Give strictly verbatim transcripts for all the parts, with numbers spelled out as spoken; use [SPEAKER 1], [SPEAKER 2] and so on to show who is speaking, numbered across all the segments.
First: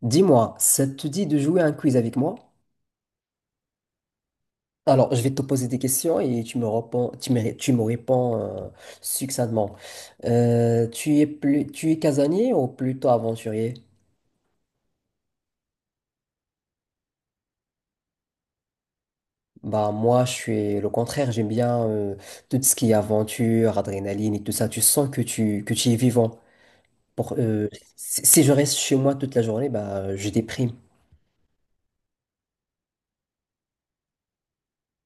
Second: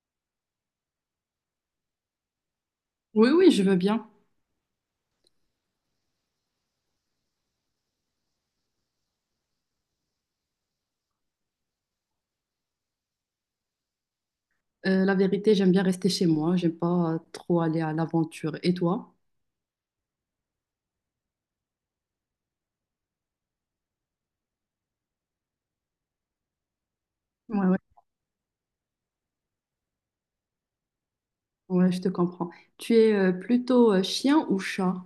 [SPEAKER 1] Dis-moi, ça te dit de jouer à un quiz avec moi?
[SPEAKER 2] Oui, oui, je veux bien.
[SPEAKER 1] Alors, je vais te poser des questions et tu me réponds, tu me, tu me réponds euh, succinctement. Euh, tu es plus, tu es casanier ou plutôt aventurier?
[SPEAKER 2] Euh, la vérité, j'aime bien rester chez moi. J'aime pas euh, trop aller à l'aventure. Et toi?
[SPEAKER 1] Bah moi, je suis le contraire. J'aime bien euh, tout ce qui est aventure, adrénaline et tout ça. Tu sens que tu que tu es vivant. Pour,
[SPEAKER 2] Ouais,
[SPEAKER 1] euh,
[SPEAKER 2] ouais,
[SPEAKER 1] si si je reste chez moi toute la journée, bah je déprime.
[SPEAKER 2] ouais, je te comprends. Tu es euh, plutôt euh, chien ou chat?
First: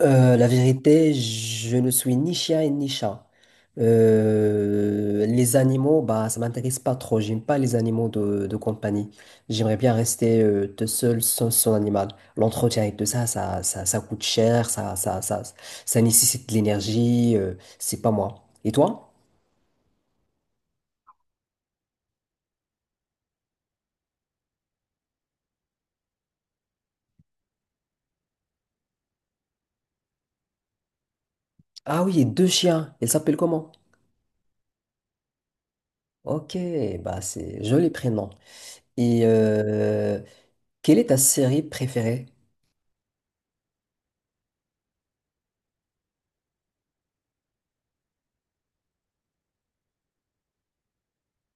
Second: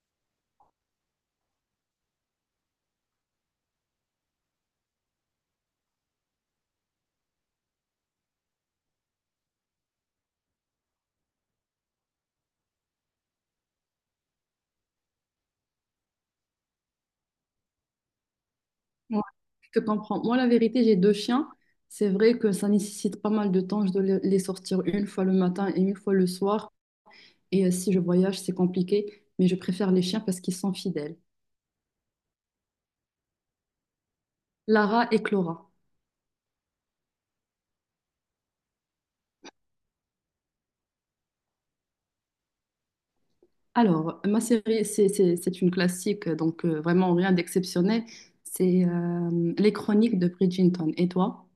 [SPEAKER 1] Euh, la vérité, je ne suis ni chien et ni chat. Euh, les animaux, bah, ça m'intéresse pas trop. J'aime pas les animaux de, de compagnie. J'aimerais bien rester euh, tout seul sans son animal. L'entretien et tout ça, ça, ça, ça coûte cher, ça, ça, ça, ça nécessite de l'énergie. Euh, c'est pas moi. Et toi?
[SPEAKER 2] Ouais, je te comprends. Moi, la vérité, j'ai deux chiens. C'est vrai que ça nécessite pas mal de temps. Je dois le- les sortir une fois le matin et une fois le soir. Et euh, si je voyage, c'est compliqué. Mais je préfère les chiens parce qu'ils sont fidèles.
[SPEAKER 1] Ah oui, deux chiens. Ils s'appellent comment?
[SPEAKER 2] Lara et Clara.
[SPEAKER 1] Ok, bah c'est joli prénom. Et euh, Quelle est ta série préférée?
[SPEAKER 2] Alors, ma série, c'est c'est- c'est une classique, donc euh, vraiment rien d'exceptionnel. C'est euh, Les Chroniques de Bridgerton. Et toi?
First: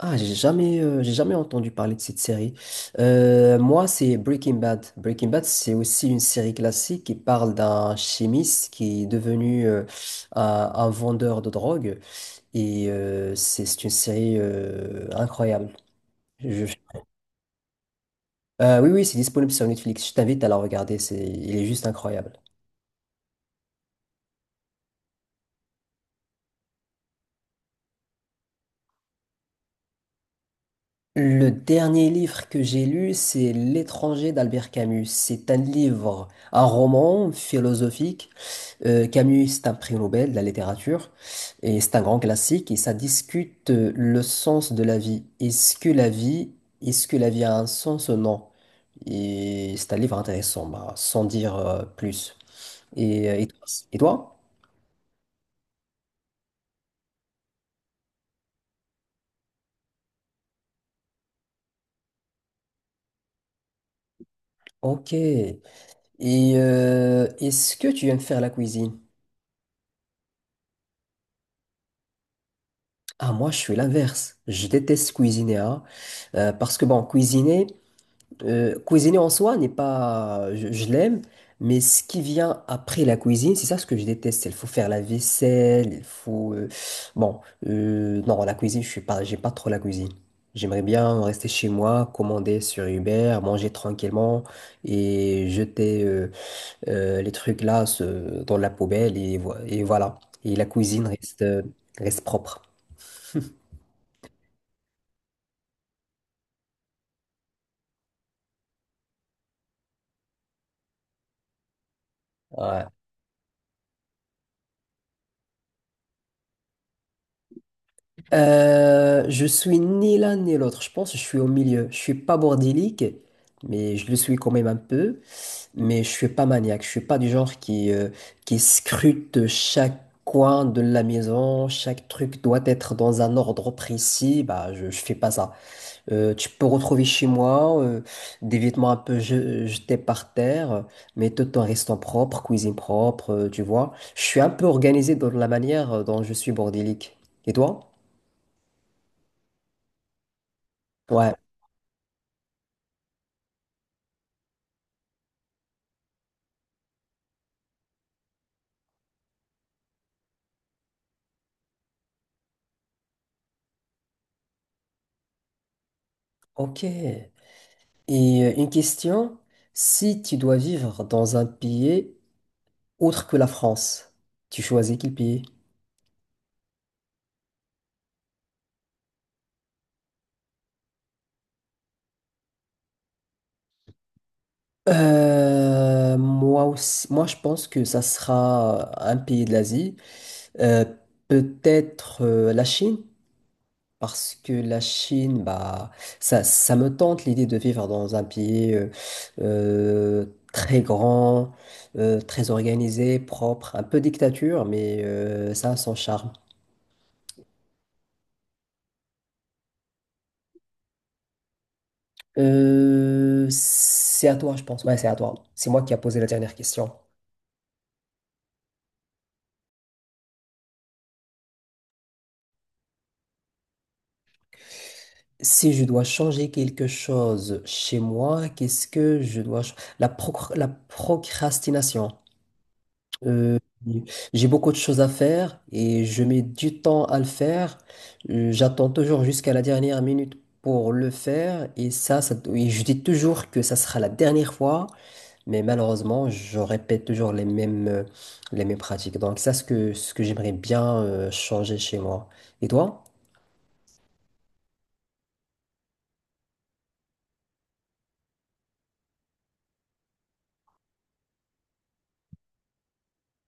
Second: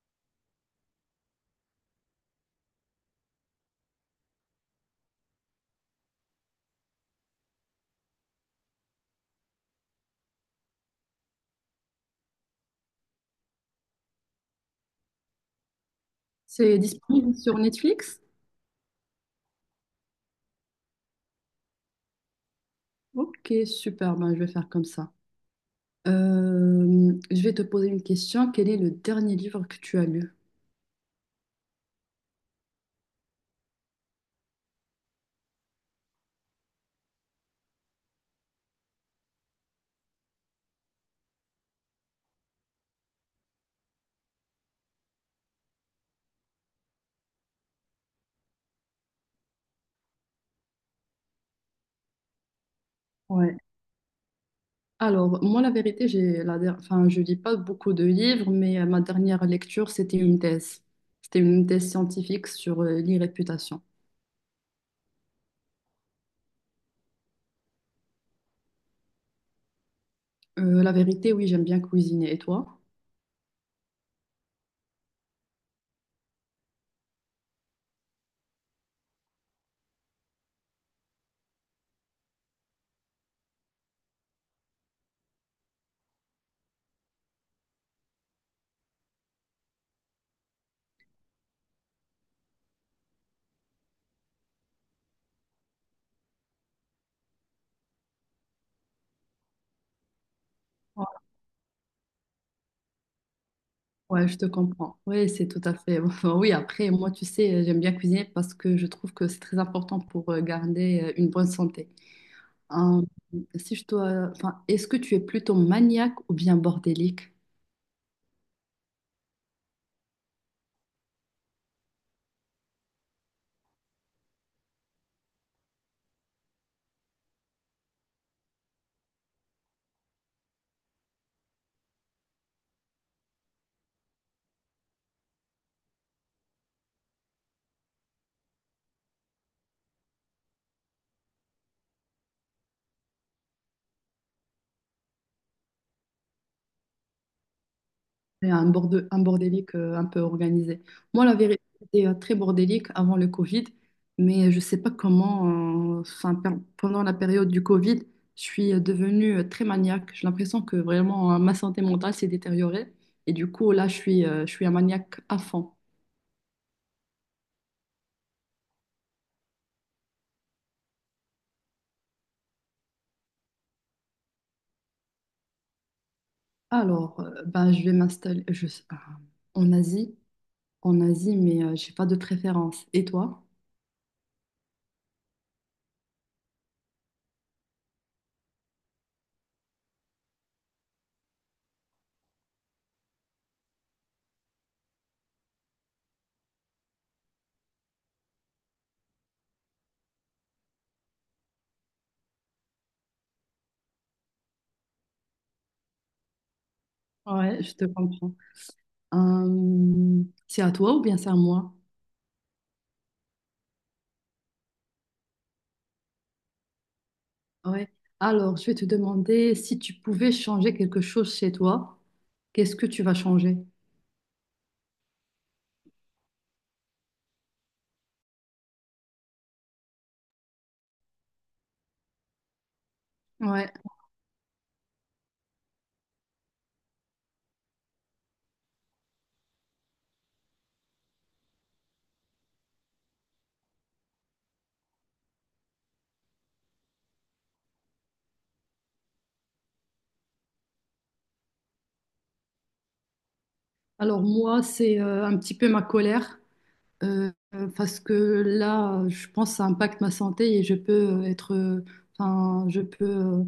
[SPEAKER 1] Ah, j'ai jamais, euh, j'ai jamais entendu parler de cette série. Euh, moi, c'est Breaking Bad. Breaking Bad, c'est aussi une série classique qui parle d'un chimiste qui est devenu euh, un, un vendeur de drogue. Et euh, c'est c'est une série euh, incroyable. Je-
[SPEAKER 2] C'est disponible sur Netflix?
[SPEAKER 1] Euh, oui, oui, c'est disponible sur Netflix. Je t'invite à la regarder. C'est, il est juste incroyable.
[SPEAKER 2] Ok, super, ben, je vais faire comme ça. Euh, je vais te poser une question. Quel est le dernier livre que tu as lu?
[SPEAKER 1] Le dernier livre que j'ai lu, c'est L'étranger d'Albert Camus. C'est un livre, un roman philosophique. Euh, Camus, c'est un prix Nobel de la littérature et c'est un grand classique et ça discute euh, le sens de la vie. Est-ce que la vie, est-ce que la vie a un sens ou non? Et c'est un livre intéressant, bah, sans dire euh, plus. Et, euh, et
[SPEAKER 2] Ouais.
[SPEAKER 1] toi? et toi
[SPEAKER 2] Alors, moi, la vérité, j'ai la der- enfin, je lis pas beaucoup de livres, mais euh, ma dernière lecture, c'était une thèse. C'était une thèse scientifique sur euh, l'irréputation.
[SPEAKER 1] Ok. Et euh, est-ce que tu aimes faire la cuisine?
[SPEAKER 2] Euh, la vérité, oui, j'aime bien cuisiner. Et toi?
[SPEAKER 1] Ah, moi, je suis l'inverse. Je déteste cuisiner, hein, euh, parce que bon, cuisiner. Euh, cuisiner en soi n'est pas, je, je l'aime, mais ce qui vient après la cuisine, c'est ça ce que je déteste. Il faut faire la vaisselle, il faut, euh, bon, euh, non, la cuisine, je suis pas, j'aime pas trop la cuisine. J'aimerais bien rester chez moi, commander sur Uber, manger tranquillement et jeter euh, euh, les trucs là ce- dans la poubelle et, vo- et voilà. Et la cuisine reste, euh, reste propre.
[SPEAKER 2] Ouais, je te comprends. Oui, c'est tout à fait. Enfin, oui, après, moi, tu sais, j'aime bien cuisiner parce que je trouve que c'est très important pour euh, garder euh, une bonne santé.
[SPEAKER 1] Ouais.
[SPEAKER 2] Hein, si je dois, enfin, est-ce que tu es plutôt maniaque ou bien bordélique?
[SPEAKER 1] Euh, je suis ni l'un ni l'autre, je pense, je suis au milieu. Je suis pas bordélique, mais je le suis quand même un peu, mais je suis pas maniaque, je suis pas du genre qui, euh, qui scrute chaque coin de la maison, chaque truc doit être dans un ordre précis, bah je, je fais pas ça. Euh, tu peux retrouver chez moi euh, des vêtements un peu je- jetés par terre, mais tout en restant propre, cuisine propre, euh, tu vois. Je suis un peu organisé dans la manière dont je suis bordélique. Et toi?
[SPEAKER 2] C'est un borde- un bordélique euh, un peu organisé. Moi,
[SPEAKER 1] Ouais.
[SPEAKER 2] la vérité, c'était euh, très bordélique avant le Covid, mais je ne sais pas comment, euh, enfin, per- pendant la période du Covid, je suis euh, devenue euh, très maniaque. J'ai l'impression que vraiment euh, ma santé mentale s'est détériorée. Et du coup, là, je suis, euh, je suis un maniaque à fond.
[SPEAKER 1] Ok. Et euh, une question, si tu dois vivre dans un pays autre que la France, tu choisis quel pays?
[SPEAKER 2] Alors, euh, ben, je vais m'installer je- euh, en Asie, en Asie, mais euh, j'ai pas de préférence. Et toi?
[SPEAKER 1] Euh, moi aussi, moi je pense que ça sera un pays de l'Asie. Euh, Peut-être euh, la Chine, parce que la Chine, bah, ça, ça me tente l'idée de vivre dans un pays euh, euh, très grand, euh, très organisé, propre, un peu dictature, mais euh, ça a son charme.
[SPEAKER 2] Ouais, je te comprends. Euh, c'est à toi ou bien c'est à moi?
[SPEAKER 1] Euh, c'est à toi, je pense. Ouais, c'est à toi. C'est moi qui a posé la dernière question.
[SPEAKER 2] Ouais. Alors, je vais te demander si tu pouvais changer quelque chose chez toi, qu'est-ce que tu vas changer?
[SPEAKER 1] Si je dois changer quelque chose chez moi, qu'est-ce que je dois... ch- La, procr- la procrastination. Euh,
[SPEAKER 2] Ouais.
[SPEAKER 1] j'ai beaucoup de choses à faire et je mets du temps à le faire. Euh, J'attends toujours jusqu'à la dernière minute pour le faire et ça, ça- et je dis toujours que ça sera la dernière fois. Mais malheureusement, je répète toujours les mêmes, euh, les mêmes pratiques. Donc ça, ce que, ce que j'aimerais bien euh, changer chez moi. Et toi?
[SPEAKER 2] Alors moi, c'est euh, un petit peu ma colère euh, euh, parce que là, je pense que ça impacte ma santé et je peux euh, être, euh, enfin, je peux, euh,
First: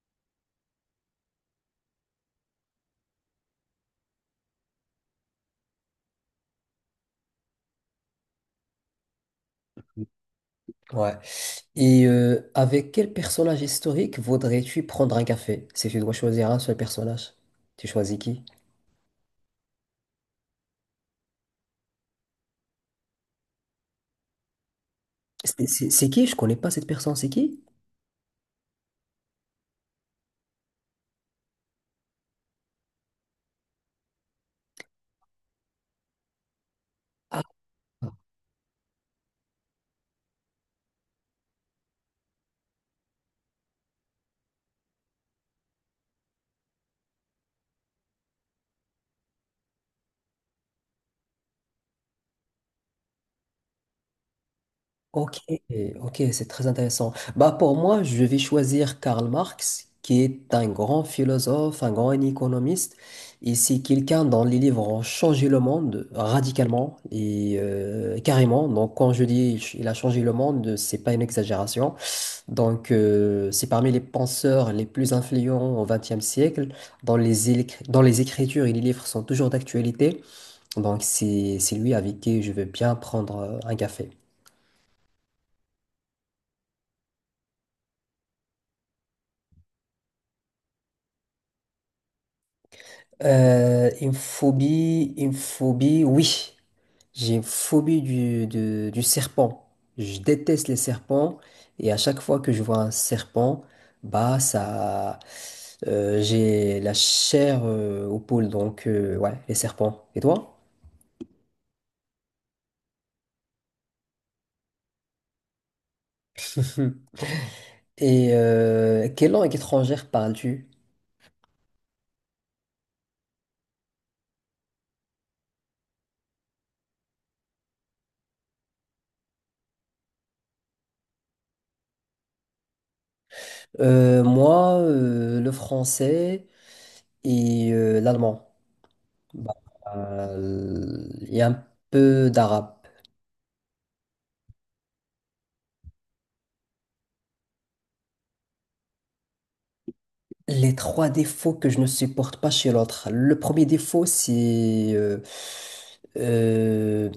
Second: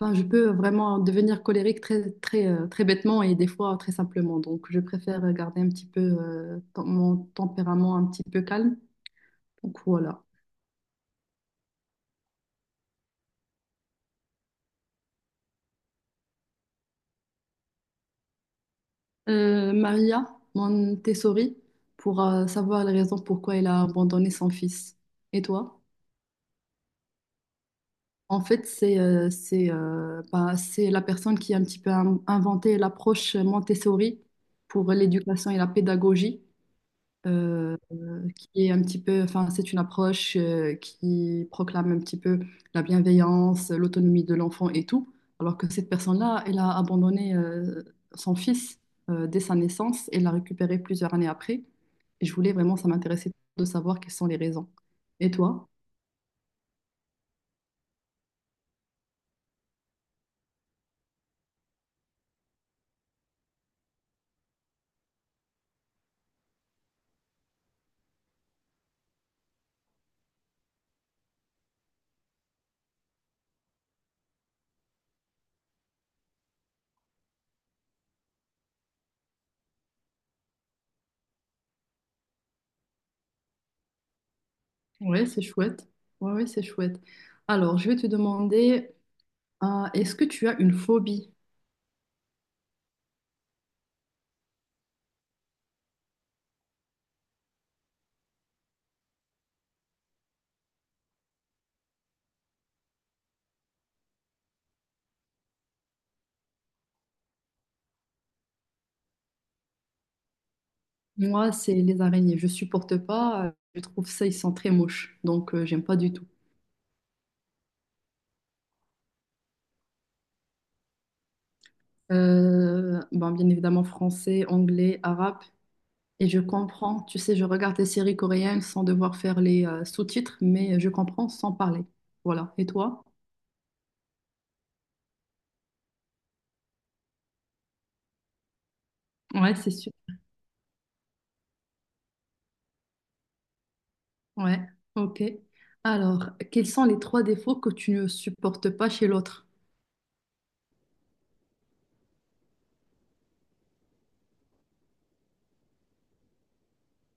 [SPEAKER 2] enfin, je peux vraiment devenir colérique très, très, euh, très bêtement et des fois très simplement. Donc, je préfère garder un petit peu euh, ton- mon tempérament un petit peu calme. Donc voilà.
[SPEAKER 1] Ouais. Et euh, avec quel personnage historique voudrais-tu prendre un café? Si tu dois choisir un seul personnage, tu choisis qui?
[SPEAKER 2] euh, Maria Montessori pour euh, savoir les raisons pourquoi elle a abandonné son fils. Et
[SPEAKER 1] C'est
[SPEAKER 2] toi?
[SPEAKER 1] c'est- c'est qui? Je connais pas cette personne, c'est qui?
[SPEAKER 2] En fait, c'est euh, c'est euh, bah, c'est la personne qui a un petit peu in- inventé l'approche Montessori pour l'éducation et la pédagogie
[SPEAKER 1] Ah.
[SPEAKER 2] euh, euh, qui est un petit peu, enfin, c'est une approche euh, qui proclame un petit peu la bienveillance, l'autonomie de l'enfant et tout, alors que cette personne-là, elle a abandonné euh, son fils euh, dès sa naissance et l'a récupéré plusieurs années après. Et je voulais vraiment, ça m'intéressait de savoir quelles sont les raisons. Et
[SPEAKER 1] Ok,
[SPEAKER 2] toi?
[SPEAKER 1] ok, c'est très intéressant. Bah pour moi, je vais choisir Karl Marx, qui est un grand philosophe, un grand économiste, et c'est quelqu'un dont les livres ont changé le monde radicalement et euh, carrément. Donc quand je dis ch- il a changé le monde, c'est pas une exagération. Donc euh, c'est parmi les penseurs les plus influents au XXe siècle, dont les, éle- dont les écritures et les livres sont toujours d'actualité. Donc c'est c'est lui avec qui je veux bien prendre euh, un café.
[SPEAKER 2] Ouais, c'est chouette. Ouais, ouais, c'est chouette. Alors, je vais te demander, euh, est-ce que tu as une phobie?
[SPEAKER 1] Euh, une phobie, une phobie, oui. J'ai une phobie du, de- du serpent. Je déteste les serpents et à chaque fois que je vois un serpent, bah ça, euh, j'ai la chair euh, au poule. Donc euh, ouais, les serpents. Et toi?
[SPEAKER 2] Moi, c'est les araignées. Je supporte pas. euh, Je trouve ça, ils sont très moches. Donc, euh, j'aime pas du tout.
[SPEAKER 1] Et euh, quelle langue étrangère parles-tu?
[SPEAKER 2] Euh, bon, bien évidemment français, anglais, arabe. Et je comprends, tu sais, je regarde des séries coréennes sans devoir faire les euh, sous-titres, mais je comprends sans parler. Voilà. Et toi?
[SPEAKER 1] Euh, moi, euh, le français et euh, l'allemand. Bah,
[SPEAKER 2] Ouais, c'est sûr.
[SPEAKER 1] euh, il y a un peu d'arabe.
[SPEAKER 2] Ouais, ok. Alors, quels sont les trois défauts que tu ne supportes pas chez l'autre?
[SPEAKER 1] Les trois défauts que je ne supporte pas chez l'autre. Le premier défaut, c'est euh, euh,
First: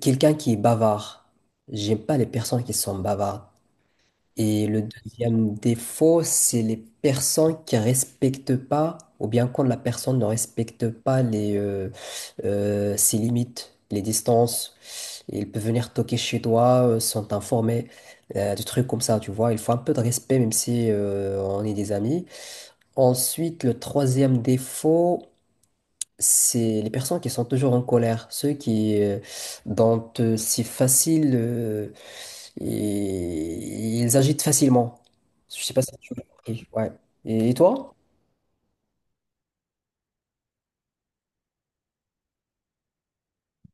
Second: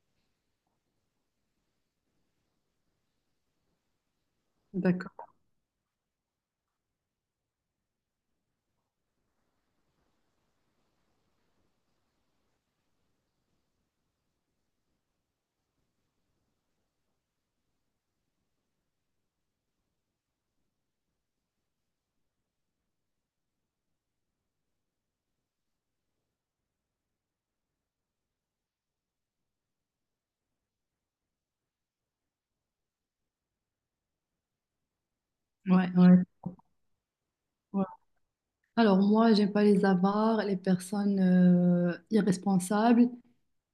[SPEAKER 1] quelqu'un qui est bavard. J'aime pas les personnes qui sont bavardes. Et le
[SPEAKER 2] D'accord.
[SPEAKER 1] deuxième défaut, c'est les personnes qui respectent pas, ou bien quand la personne ne respecte pas les, euh, euh, ses limites, les distances. Il peut venir toquer chez toi, euh, sans t'informer, euh, des trucs comme ça, tu vois. Il faut un peu de respect, même si euh, on est des amis. Ensuite, le troisième défaut, c'est les personnes qui sont toujours en colère, ceux qui, euh, dont euh, c'est facile, euh, et- ils agitent facilement. Je sais pas
[SPEAKER 2] Ouais,
[SPEAKER 1] si tu m'as
[SPEAKER 2] ouais.
[SPEAKER 1] compris. Ouais. Et, et
[SPEAKER 2] Ouais.
[SPEAKER 1] toi?
[SPEAKER 2] Alors, moi, j'aime pas les avares, les personnes euh, irresponsables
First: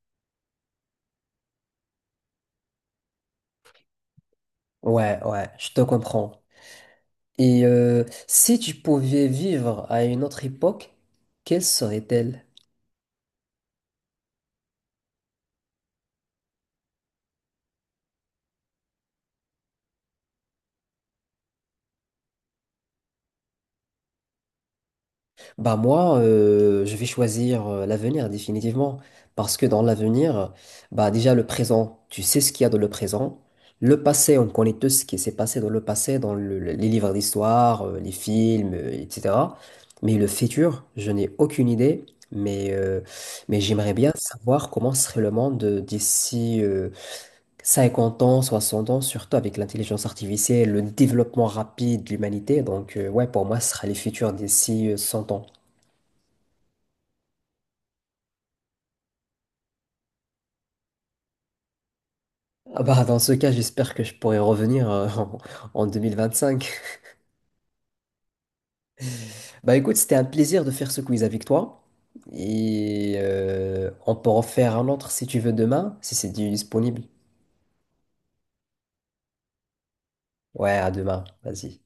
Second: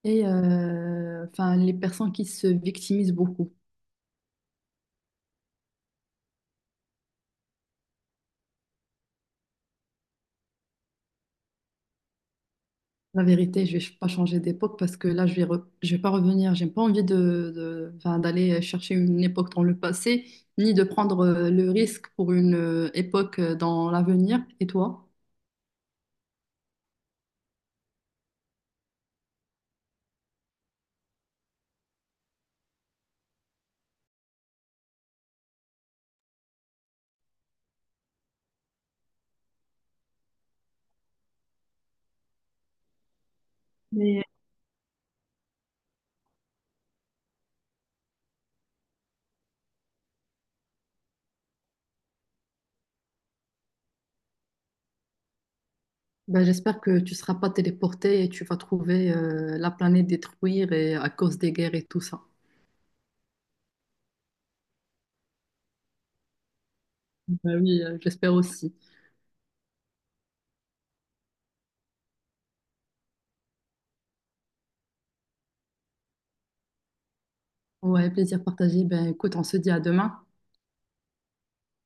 [SPEAKER 2] et euh, enfin, les personnes qui se victimisent beaucoup.
[SPEAKER 1] Ouais, ouais, je te comprends. Et euh, si tu pouvais vivre à une autre époque, quelle serait-elle?
[SPEAKER 2] La vérité, je vais pas changer d'époque parce que là, je vais, re- je vais pas revenir. J'ai pas envie de, de- enfin, d'aller chercher une époque dans le passé, ni de prendre euh, le risque pour une euh, époque euh, dans l'avenir. Et toi?
[SPEAKER 1] Bah moi, euh, je vais choisir euh, l'avenir définitivement. Parce que dans l'avenir, bah déjà le présent, tu sais ce qu'il y a dans le présent. Le passé, on connaît tout ce qui s'est passé dans le passé, dans le- le- les livres d'histoire, euh, les films, euh, et cætera. Mais le futur, je n'ai aucune idée. Mais, euh, mais j'aimerais bien
[SPEAKER 2] Mais
[SPEAKER 1] savoir comment serait le monde euh, d'ici euh, cinquante ans, soixante ans, surtout avec l'intelligence artificielle, le développement rapide de l'humanité. Donc euh, ouais, pour moi, ce sera les futurs d'ici euh, cent ans.
[SPEAKER 2] ben, j'espère que tu seras pas téléporté et tu vas trouver euh, la planète détruite et à cause des guerres et tout ça.
[SPEAKER 1] Ah bah, dans ce cas, j'espère que je pourrai revenir euh, en, en deux mille vingt-cinq.
[SPEAKER 2] Ben oui, euh, j'espère aussi.
[SPEAKER 1] Bah écoute, c'était un plaisir de faire ce quiz avec toi. Et euh, on peut en faire un autre si tu veux demain, si c'est disponible.
[SPEAKER 2] Ouais, plaisir partagé. Ben écoute, on se dit à demain.
[SPEAKER 1] Ouais, à demain, vas-y.